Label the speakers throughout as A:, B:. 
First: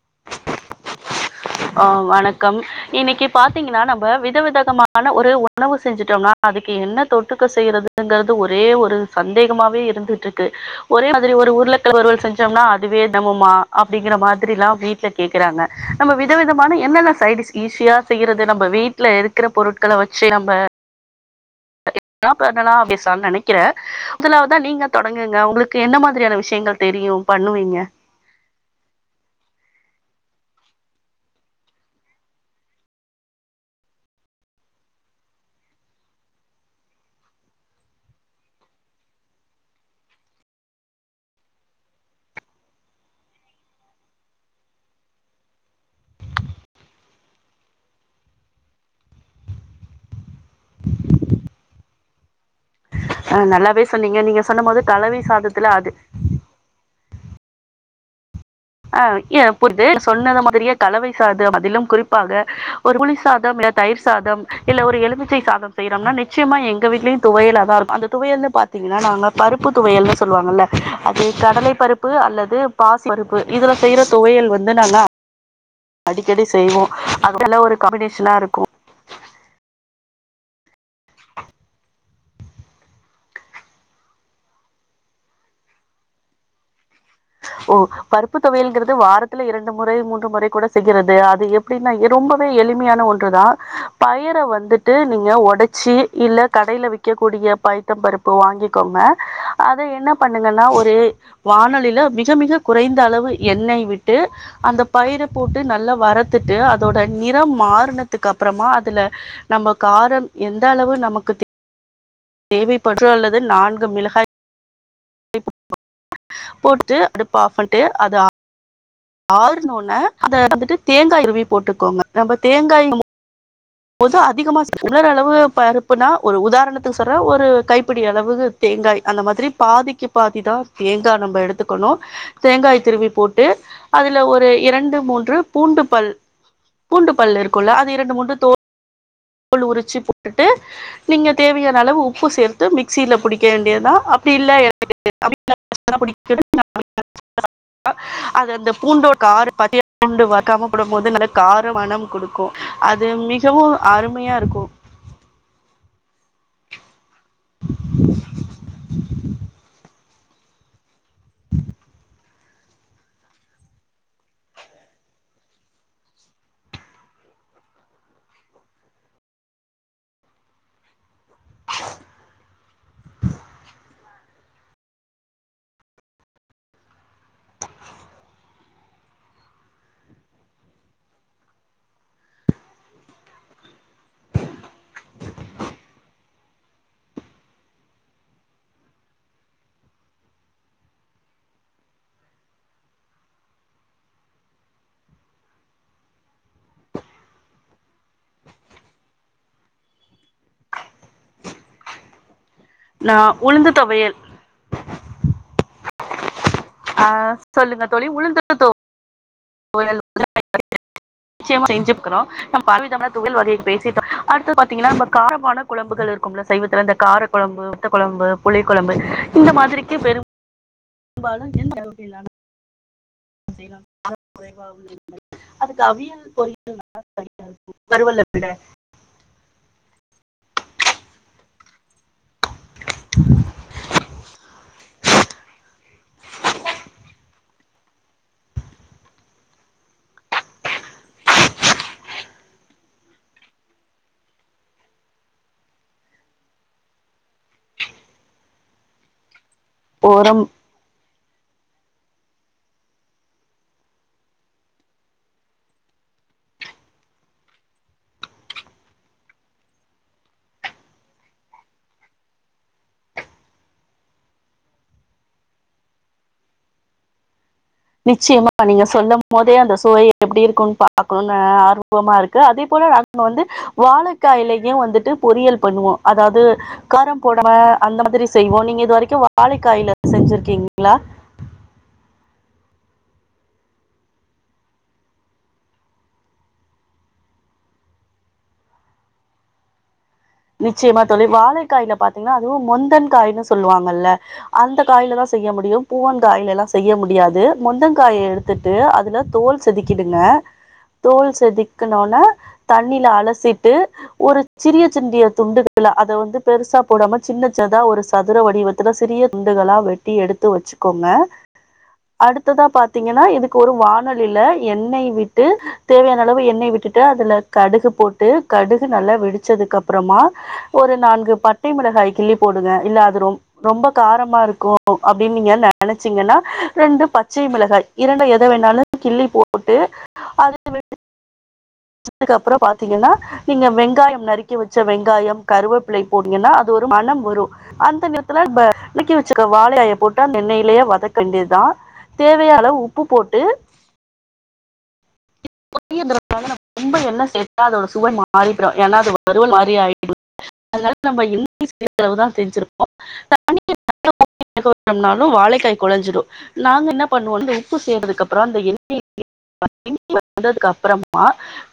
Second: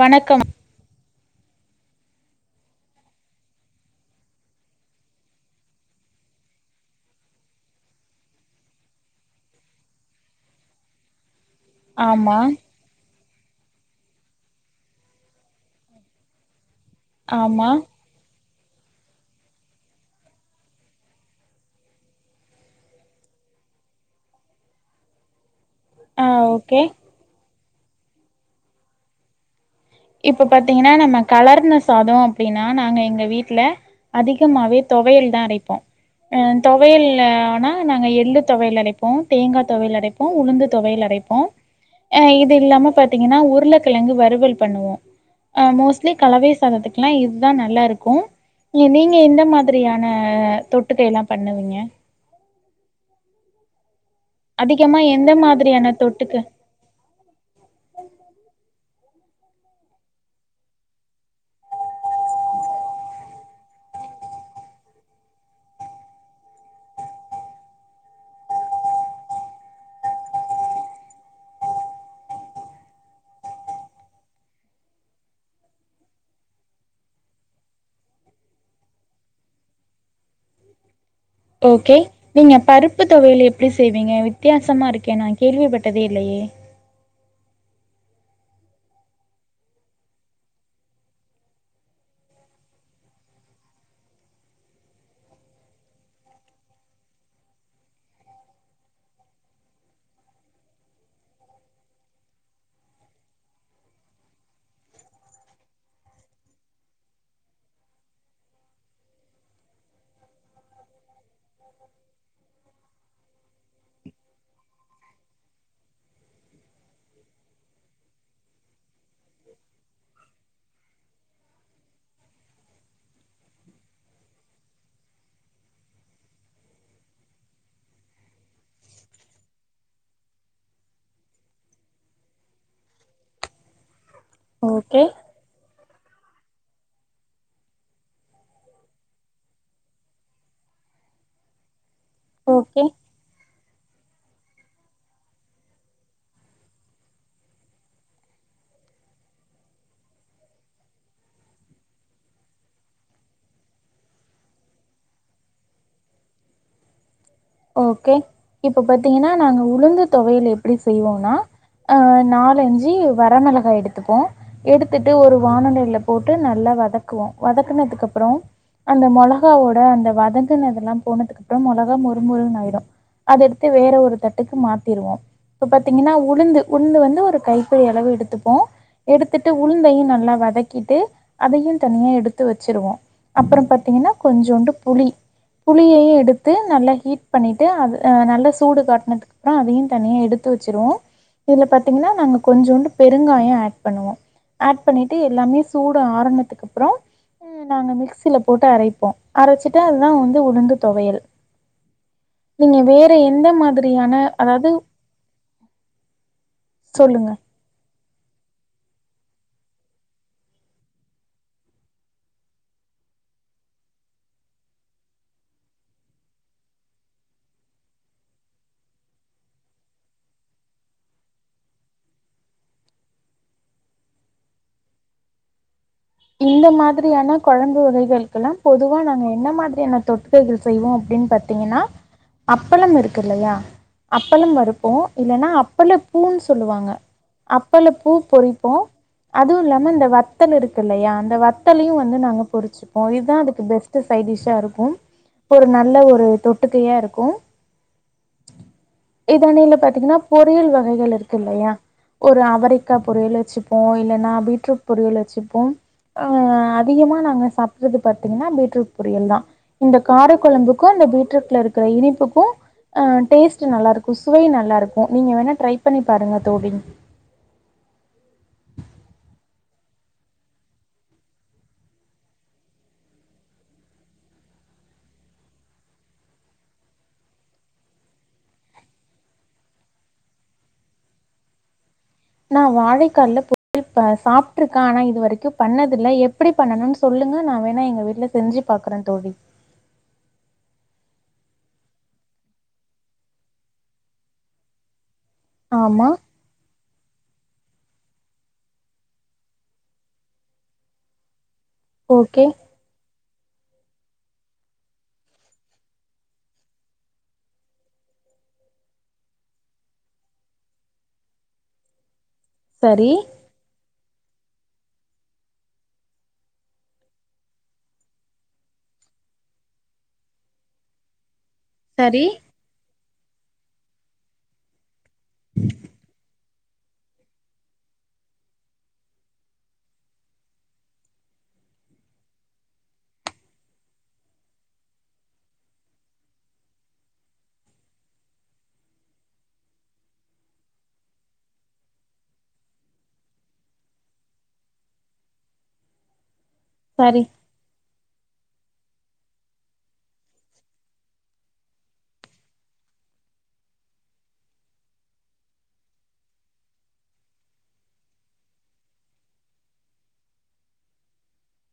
A: வணக்கோ
B: ஆ வணக்கம் இன்னக்கி பாத்திங்ன்னா நம்ப விதவிதகமான ஒரு உணவு செஞ்சிட்டோம்னா அதுக் என்ன தொட்டுக்க செய்றது ங்க்றது ஒரே ஒரு சந்தேகமாவே இருந்துட்ருக்கு ஒரே மாதிரி ஒரு உர்ல முட்ட வறுவல்
A: ஆமா
B: செஞ்சொம்னா அதுவெ நம்மம்மா அப்டிங்கற மாதிரிலா வீட்டுல கேக்குறாங்க நம்ம விதவிதமான என்னென்ன சைடிஷ்
A: ஆமா
B: ஈஷியா செய்யறது நம்ம வீட்ல இருக்குற பொருட்கள வெச்சு நம்ம லாம் பண்ணலா அப்டிசொன்ன நெனைக்கிறே மொதலாவதா நீங்க தொடங்குங்க உங்களுக் க்கு என்ன
A: ஆ
B: மாதிரியான
A: ஓகே
B: விஷயங்கள் தெரியு பண்ணுவீங்க
A: இப்ப பாத்திங்க்னா நம்ம கலர்ந சாதோ அப்டினா நாங்க எங்க வீட்ல அதிகமாவே தொவையல் தா அரைப்போ அ தொவயல் ஆனா நாங்க எள்ளு தொவையல் அரைப்போ தேங்கா தொவயல் அடைப் ப்போ உளுந்து தொவயல் அரைப்போ இது இல்லாம பாத்திங்கன்னா உருளக்கிழங்கு வறுவல் பண்ணுவொ அ மோஸ்ட்லி கலவை சாதத்துக்லா இதா நல்லாருக்கு நீங்க எந்த மாதிரியான தொட்டுக்க எல்லா பண்ணுவீங்க
B: ஆ நல்லாவே சொன்னீங்க நீங்க சொன்னும் போது
A: அதிகமா
B: கலவை
A: எந்த
B: சாதத்துல
A: மாதிரியான
B: அது
A: தொட்டுக்க
B: ஆ கியா புரிது சொன்னது மாதிரியே கலவை சாதம் அதிலும் குறிப்பாக ஒரு புளி சாதம் இல்ல தயிர் சாதம் இல்ல ஒரு எலுமிச்சை சாதம் செய்யறோம்னா நிச்சயமா எங்க வீட்லையு துவையல் ஆதா இருக்கு அது துவையல்னு பாத்தீங்கன்னா நாங்க பருப்பு துவையல் சொல்லுவாங்கல்ல அது கடலை பருப்பு அல்லது பாஸ்ஸி பருப்பு இதுல செய்யிற துவயல் வந்து நல்லா அடிக்கடி செய்வோ அது நல்ல ஒரு காம்பினேஷனா இருக்கு
A: ஓக்கே நீங்க பருப்பு தொவையல் எப்டி செய்வீங்க வித்தியாசமா இருக்கே நா கேள்விப்பட்டதே இல்லையே
B: ஓ பருப்பு தொவையல்ங்கிறது வாரத்துல இரண்டு முறை மூன்று முறை கூட செய்றது அது எப்படின்னா ரொம்பவே எளிமையான ஒன்று ஒன்று தா பயிர வந்துட்டு நீங்க ஒடைச்சி இல்ல கடைல விக்கக்கூடிய பயிற பருப்பு வாங்கிக்கோங்க அத என்ன பண்ணுங்கன்னா ஒரு வானொலியில அப் மிக மிக குறைந்த அளவு எண்ணெய் விட்டு அந்த பயிரை போட்டு நல்லா வரத்துட்டு அதோட நிறம் மாறினதுக்கு அப்புறமா அதுல நம்ம காரம் எந்த அளவு நமக்கு தேவ தேவைப்படுர அல்லது நான்கு மிளகாய் போட்டு அடுப்ப ஆஃப் பன்ட்டு அத ஆஃப் ஆருனோன அத வந்துட்டு தேங்காய் துருவி போட்டுக்கோங்க நம்ப தேங்காய் போது அதிகமா உணர் அளவு பருப்புனா ஒரு உதாரணத்துக்கு சொல்றே ஒரு கைப்பிடி அளவு தேங்காய் அந்த மாதிரி பாதிக்கு பாதி தா தேங்கா நம்ப எடுத்துக்கணு தேங்காய் திருவி போட்டு அதுல ஒரு இரண்டு
A: ஓகே
B: மூன்று பூண்டு பல் பூண்டு பல் இருக்குல்ல அது இரண்டு மூன்று தோல் தோல் உரிச்சுப் போட்டுட்டு நீங்க தேவையான அளவு உப்பு சேர்த்து
A: ஓகே
B: மிக்சியில புடி வேண்டியதுதா அப்டி இல்ல [inaudible] அது அந்த பூண்டோட கார பத்திய பூண்டு வருக்காம போடும்போது நல்ல கார மணம் குடுக்கும் அது மிகவு அருமையா இருக்கு
A: ஓகே இப்ப பாத்தீங்கென்னா நாங்க உளுந்து தொவையல் எப் எப்புடி செய்வோன்னா அ நாலஞ்சு வரமெளகா எடுத்துப்போ எடுத்துட்டு ஒரு வாணலையில போட்டு நல்லா வதக்குவோ வதக்குனதுக்கு அப்றோ அந்த மொளகாவோட அந்த வதங்குனது எல்லாம் போனதுக்கப்றோ மொளகா மொரு மொருனு ஆயிடு அத எடுத்து வேற ஒரு தட் தட்டுக்கு மாத்திருவோ இப்ப பாத்தீங்கன்னா உளுந்து உளுந்து வந்து ஒரு கைப்பிடி அளவு எடுத்துப்போ எடுத்துட்டு உளுந்தையு நல்லா வதக்கிட்டு அதையு தனியா எடுத்து வச்சுருவோ அப்பறம் பாத்தீங்கென்னா கொஞ்சோண்டு புளி புளியையு எடுத்து நல்லா ஹீட் பண்ணிட்டு அது நல்லா சூடு காட்டினதுக்கு அப்றோ அதையு தனியா எடுத்து வச்சுருவோ இதுல பாத்தீங்கன்னா நாங்க கொஞ்சோண்டு பெருங்காயோ ஆட் பண்ணுவோ ஆட் பண்ணிட்டு எல்லாமே சூடு ஆருனத்துக்கு அப்றோ நாங்க மிக்சியில போட்டு அரைப்போ அரச்சுட்டு அதுதா வந்து உளுந்து தொவையல் நீங்க வேற
B: நா
A: எந்த
B: உளுந்து தொவையல்
A: மாதிரியான அதாவது
B: ஆ
A: சொல்லுங்கள்
B: சொல்லுங்க தோழி உளுந்து தொவையல் [inaudible] நிச்சயமா செஞ்சு பாக்குறோ நம்ம பலவிதமான தொவையல் வகைகள் பேசிட்டோ அடுத்து பாத்தீங்கெலா நம்ம காரமான குழம்புகள் இருக்கும்ல சைவத்துல இந்த கார குழம்பு வத்த குழம்பு புளி குழம்பு இந்த மாதிரிக்கு பெரும் ம்பாலு எந்த லெவலுக்கு இல்லாம [inaudible] அதுக்கு அவியல்
A: இந்த
B: பொரியல்
A: மாதிரியான
B: தனியா இருக்கும்
A: கொழம்பு
B: வறுவல விட
A: வகைகளுக்கெல்லா பொது பொதுவா நாங்க என்ன மாதிரியான தொட்டுகைகள் செய்வோ அப்டின்னு பாத்தீங்கென்னா அப்பளம் இருக்கு இல்லையா அப்பளம் வறுப்போ இல்லன்னா அப்பள பூன் சொல்லுவாங்க அப் அப்பளப் பூ பொறிப்போ அதுவு இல்லாம இந்த வத்தல் இருக் இல்லையா அந்த வத்தலயு வந்து நாங்க பொரிச்சுப்போ இதா அதுக்கு பெஸ்ட்டு சைடிஷ்ஷா இருக்கும் ஒரு நல்ல ஒரு தொட்டுக்கையா இருக்கு இத நீலப் பாத்தீங்கன்னா
B: ஓரம்
A: பொறியல் வகைகள் இருக்கு இல்லயா ஒரு அவரைக்கா பொரியல் வச்சுப்போ இல்லன்னா பீட்ரூட் பொரியல் வச்சுப்போம் ஆ அ அதிகமா நாங்க சாப்ட்றது பாத்தீங்கென்னா பீட்ரூட் பொரியல் தா இந்த கார கொழம்புக்கு இந்த பீட்ரூட்ல இருக்குற இனிப்புக்கு ஆ டேஸ்ட் நல்லா இருக்கு சுவை நல்லா இருக்கு நீங்க வேணா ட்ரை பண்ணி பாருங்க தோழி
B: நிச்சயமா நீங்க சொல்லும் போதே அந்த சுவை எப்டி இருக்குன்னு பாக்கணுன்னு ஆர்வமா இருக்கு அதே போல நான் நா வந்து வாழைக்காய்லயு வந்துட்டு பொறியல் பண்ணுவோ அதாவது காரம் போடம அந்த மாதிரி செய்வோ நீங்க இது வரைக்கு வாழைக்காய்ல செஞ்சிருக்கீங்களா
A: நா வாழைக்காய்ல பொரி சாப்ட்டுருக்க ஆனா இது வரைக்கும் பண்ணதில்ல எப்டி பண்ணணுன் சொல்லுங்க நா வேணா எங்க வீட்ல செஞ்சு பாக்குறன் தோழி
B: நிச்சயமா தோழி வாழைக்காய்ல பாத்தீங்கன்னா அதுவு மொந்தன் காய்ன்னு சொல்லுவாங்கல்ல அந்த காயில தா செய்ய முடியும்
A: ஆமா
B: பூவன் காயில எல்லா செய் செய்ய முடியாது மொந்தங்காய எடுத்துட்டு அதுல தோல் செதுக்கிடுங்க தோல் செதுக்கணுன்னா
A: ஓகே
B: தண்ணில அலசிட்டு ஒரு சிறிய ண்டிய துண்டுகள் அத வந்து பெருசா போடாம சின்னச் சின்னதா ஒரு சதுர வடிவத்தில் சிறிய துண்டுகளா வெட் எடுத்து வச்சுகோங்க அடுத்ததா
A: சரி
B: பாத்தீங்கன்னா இதுக்கு ஒரு வானலியில எண்ணெய் விட்டு தேவையான அளவு எண்ணெய் விட்டுட்டு அதுல கடுகு போட் ட்டு கடுகு நல்லா வெடிச்சதுக்கு அப் றமா ஒரு நான்கு பட்டை மிளகாய்
A: சரி
B: கிள்ளி போடுங்க இல்ல அது ரொ ரொம்ப காரமா இருக்கும் அப்டின் நீங்க நெனச்சீங்கன்னா ரெண்டு பச்சை மிளகாய் இரண்டுல எத வேணாலும் கிள்ளி போட்டு அது வெடு ச்சதுக்கப்றோ பாத்தீங்கன்னா நீங்க வெங்காயம் நரு வச்ச வெங்காயம் கருவேப்பிலை போட்டீங்கன்னா அது ஒரு மணம் வரும் அந்த நேரத்துல இப்ப நருக்கி வச்சுருக்க வாழைகாய போட்டு அந்த எண்ணெயிலேயே வதக்க வேண்டியதா தேவையான அளவு உப்பு போட்டு பொரியல்ன்றதுனால நம்ம ரொம்ப
A: சரி,
B: எண்ண சேத்தா அதோட சுவை மாறிடும் ஏன்னா அது வருவல் மாரி ஆயிடும் அதனால நம்ம [inaudible] அளவு தான் செஞ்சிருப்போ [inaudible] [inaudible] ம்னாலும் வாழைக்காய் கொழஞ்சிடும் நாங்க என்ன பண்ணுவோம்ன உப்பு செந்ததுக்கு அப்புறம் அந்த எண்ணெய [inaudible] வெந்ததுக்கு அப்பறமா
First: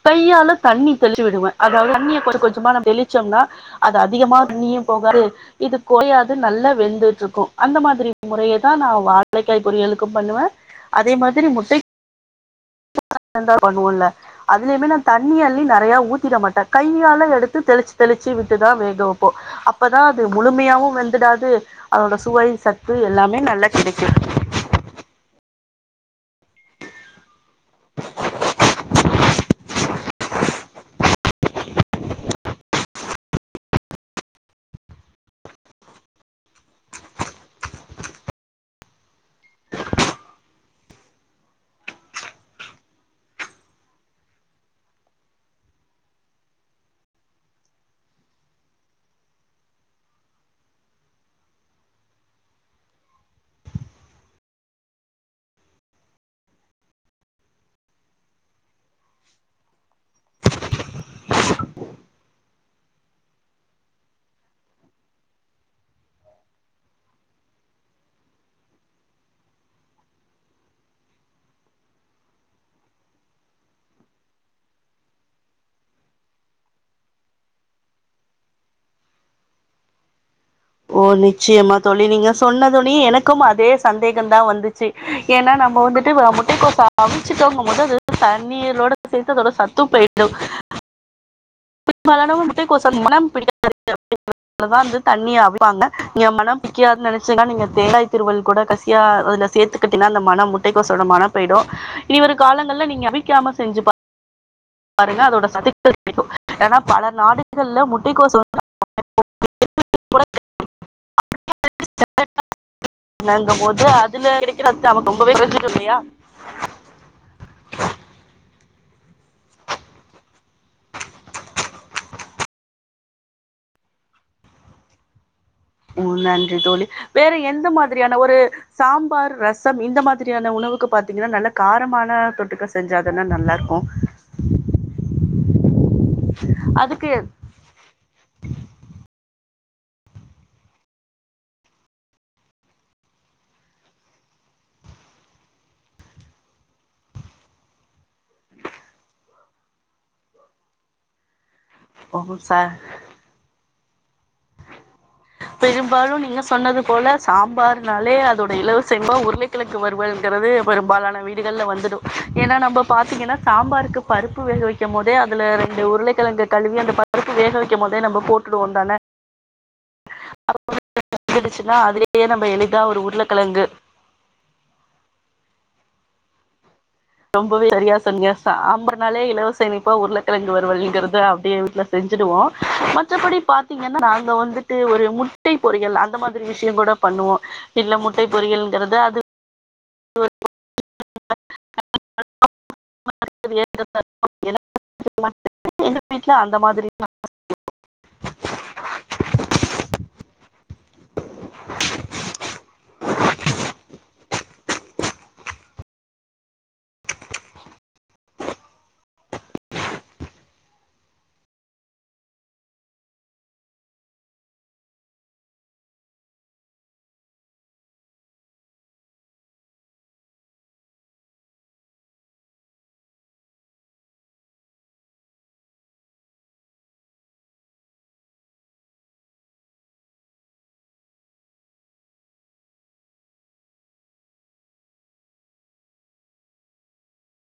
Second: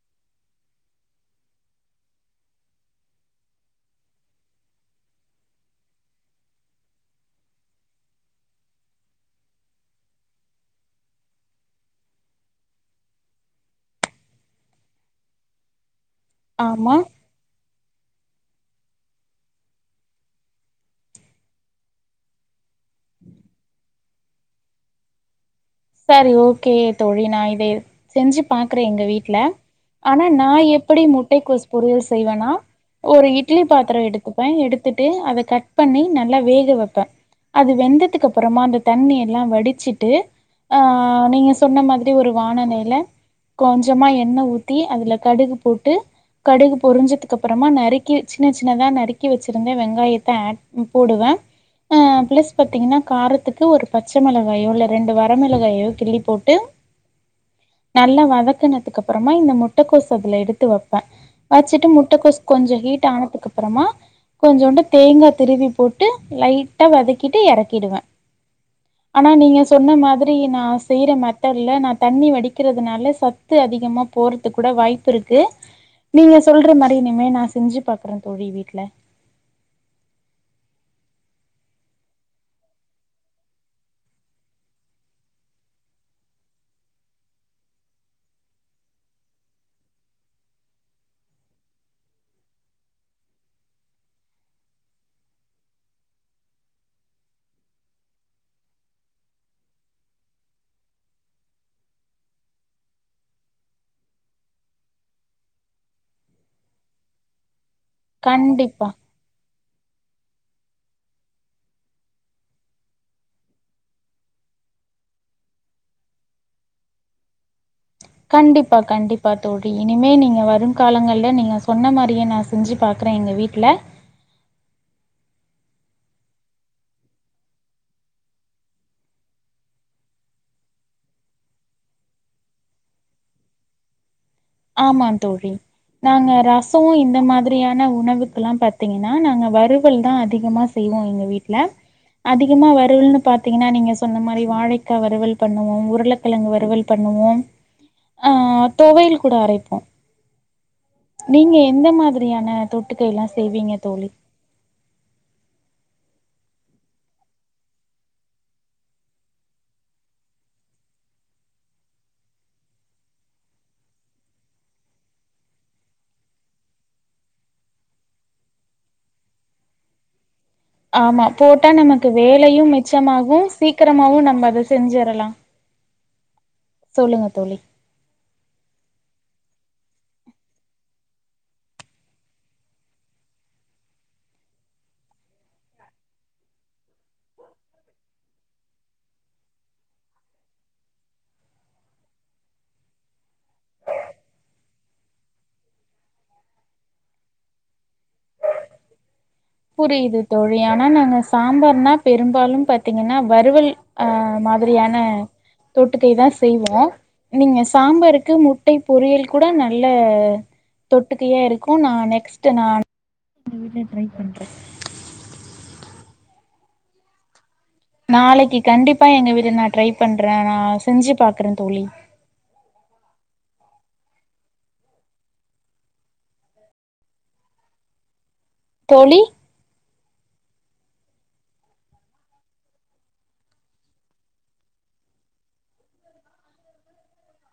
B: கையால தண்ணி தெளிச்சு விடுவே அதாவது தண்ணிய கொஞ் கொஞ்சமா நம்ம தெளிச்சோம்னா அது அதிகமா நீயும் போகாது இது குலையாது நல்லா வெந்துட்டு இருக்கும் அந்த மாதிரி முறைய தா நா வாழைக்காய் பொரியலுக்கும் பண்ணுவே அதே மாதிரி முட்டை பண்ணுவல அதுலயுமே நா தண்ணி அள்ளி நிறையா ஊத்திட மாட்டே
A: ஆமா
B: கையால எடுத்து தெளிச்ச தெளிச்சு விட்டுதா வேக வைப்போ அப்பதா அது முழுமையாவு வெந்துடாது அதோட சுவை சத்து எல்லாமே நல்லா கிடைக்கு
A: சரி ஓகே தோழி நா இத செஞ்சு பாக்கறே எங்க வீட்ல ஆனா நா எப்டி முட்டை கொஸ் பொரியல் செய்வேனா ஒரு இட்லி பாத்ரோ எடுத்துப்பே எடுத்துட்டு அத கட் பண்ணி நல்லா வேக வைப்பே அது வெந்ததுக்கு அப்பறமா அந்த தண்ணியெல்லா வடிச்சிட்டு ஆ நீங்க சொன்ன மாதிரி ஒரு வானலையில கொஞ்சமா எண்ண ஊத்தி அதுல கடுகு போட்டு கடுகு பொரிஞ்சதுக்கு அப்பறமா நறுக்கி சின்ன சின்னதா நறுக்கி வச்சிருந்த வெங்காயத்த ஆட் போடுவே ஆ பிளஸ் பாத்தீங்கன்னா காரத்துக்கு ஒரு பச்ச மிளகாயோ இல்ல ரெண்டு வர ரமிளகாயோ கிள்ளி போட்டு நல்லா வதக்குனதுக்கு அப்புறமா இந்த முட்டக்கோச அதுல எடுத்து வைப்பே வச்சுட்டு முட்டகோஸ் கொஞ்சோ ஹீட் ஆனதுக்கு அப்புறமா கொஞ்சோண்டு தேங்கா திருவி போட்டு லைட்ட வதக்கிட்டு எறக்கிடுவே ஆனா நீங்க சொன்ன மாதிரி நா செய்யற மெத்தடுல்ல நா தண்ணி வடிக்கிறதுனால சத்து அதிகமா போறது கூட வாய்ப்பு ப்பு இருக்கு நீங்க சொல்ற மாரி இனிமே நா செஞ்சு பாக்குறே தோழி வீட்டுல
B: ஓ நிச்சயமா தோழி நீங்க சொன்னதுனே எனக்கும் அதே சந்தேகம் தா வந்துச்சி ஏனா நம்ப வந்துட்டு வ முட்டைக்கோஸ அவிச்சிட்டோங்கும்போது அது தண்ணீரோட சேத்து அதோட சத்து போய்டு
A: [inaudible]
B: பெரும்பாலானவும் முட்டைக்கோஸோட மணம் பிடிக்காது என்பதால் வந்து தண்ணிய அவி ப்பாங்க நீங்க மணம் பிடிக்காதுன் நெனைச்சீங்ன்னா நீங்க தேங்காய் திருவல் கூட கசியா அதுல சேத்து ட்டீன்னா அந்த மணம் முட்டைக்கோசோட மணோ போய்டு இனி வரு காலங்கள்ல நீங்க அவிக்காம செஞ்சு பா பாருங்க அதோட சத்துக்கள் கிடைக்கு னா பல நாடுகள்ல முட்
A: கண்டிப்பா
B: கூட பண்ணங்கம்போது அதுல கிடைக்கிற சத்து அளவு ரொம்பவே கொறஞ்சிடு இல்லையா
A: கண்டிப்பா கண்டிப்பா தோழி இனிமே நீங்க வரு காலங்கள்ல நீங்க சொன்ன மாரியே நா செஞ்சு பாக்கறே எங்க வீட்ல
B: ம் நன்றி தோழி வேற எந்த மாதிரியான ஒரு சாம்பார், ரசம் இந்த மாதிரியான உணவுக்கு பாத்தீங்கன்னா நல்ல காரமான தொட்டுக்க செஞ்சா தான நல்லார்க்கு
A: ஆமாம் தோழி நாங்க ரசமு
B: அதுக்கு
A: இந்த மாதி ரியான உணவுக்குல்லா பாத்தீங்கன்னா நாங்க வறுவல் தா அதிகமா செய்வோ எங்க வீட்ல அதிகமா வறுவல்னு பாத்தீங்கன்னா நீங்க சொன்ன மாரி வாழைக்கா வறுவல் பண்ணுவோம் உருள க்கிழங்கு வறுவல் பண்ணுவோம் அ தொவையல் கூட அரைப்போ நீங்க எந்த
B: ஓ
A: மாதிரியான
B: ச
A: தொட்டுக்க எல்லா செய்வீங்க தோழி
B: பெரும்பாலு நீங்க சொன்னதுப்போல சாம்பார்னாலே அதோட இலவச இணைப்பா உருளைக்கிழ ங்கு வறுவல்ங்கிறது பெரும்பாலான வீடுகள்ல வந்துடு ஏனா நம்ப பாத்தீங்கன்னா சாம்பாருக்கு பருப்பு வேக வைக்கும் போதே அதுல ரெண்டு உருளைக்கெழங்க கழுவி அந்த பருப்பு வேக வைக்கும் போதே நம்ம போட்டுடுவோ தான [inaudible]
A: ஆமா போட்டா
B: இருந்துச்சுன்னா
A: நமக்கு
B: அதுலயே நம்ம
A: வேலையு
B: எளிதா ஒரு
A: மிச்சமாகு
B: உருளைக்கிழங்கு
A: சீக்கிரமாவு நம்ம அத செஞ்சிரலா தோழி.
B: ரொம்பவே சரியா சொன்னிங்க சாம்பார்னாலே இலவச இணைப்பா உருளக்கெழங்கு வருவல்ங்கிறது அப்டியே வீட்ல செஞ்சிடுவோ மற்றபடி பாத் தீங்கன்னா நாங்க வந்துட்டு ஒரு முட்டை பொரியல் அந்த மாதிரி விஷ்யங்கூட பண்ணுவோ இல்ல முட்டை பொரியல்ங்கறது அது [inaudible] எங்க வீட்ல அந்த மாதிரி தா
A: புரியிது தோழி ஆனா நாங்க சாம்பார்னா பெரும்பாலும் பாத்தீங்கன்னா வறுவல் அ மாதிரியான தொட்டுக்கை தா செய்வோ நீங்க சாம்பாருக்கு முட்டை பொரியல் கூட நல்ல தொட்டுக்கையா இருக்கு நா நெக்ஸ்ட்டு நான் எங்க வீட்ல ட்ரை பண்றே நாளைக்கு கண்டிப்பா எங்க வீட்ல் நா ட்ரை பண்றே நா செஞ்சு பாக்கறே தோழி தோழி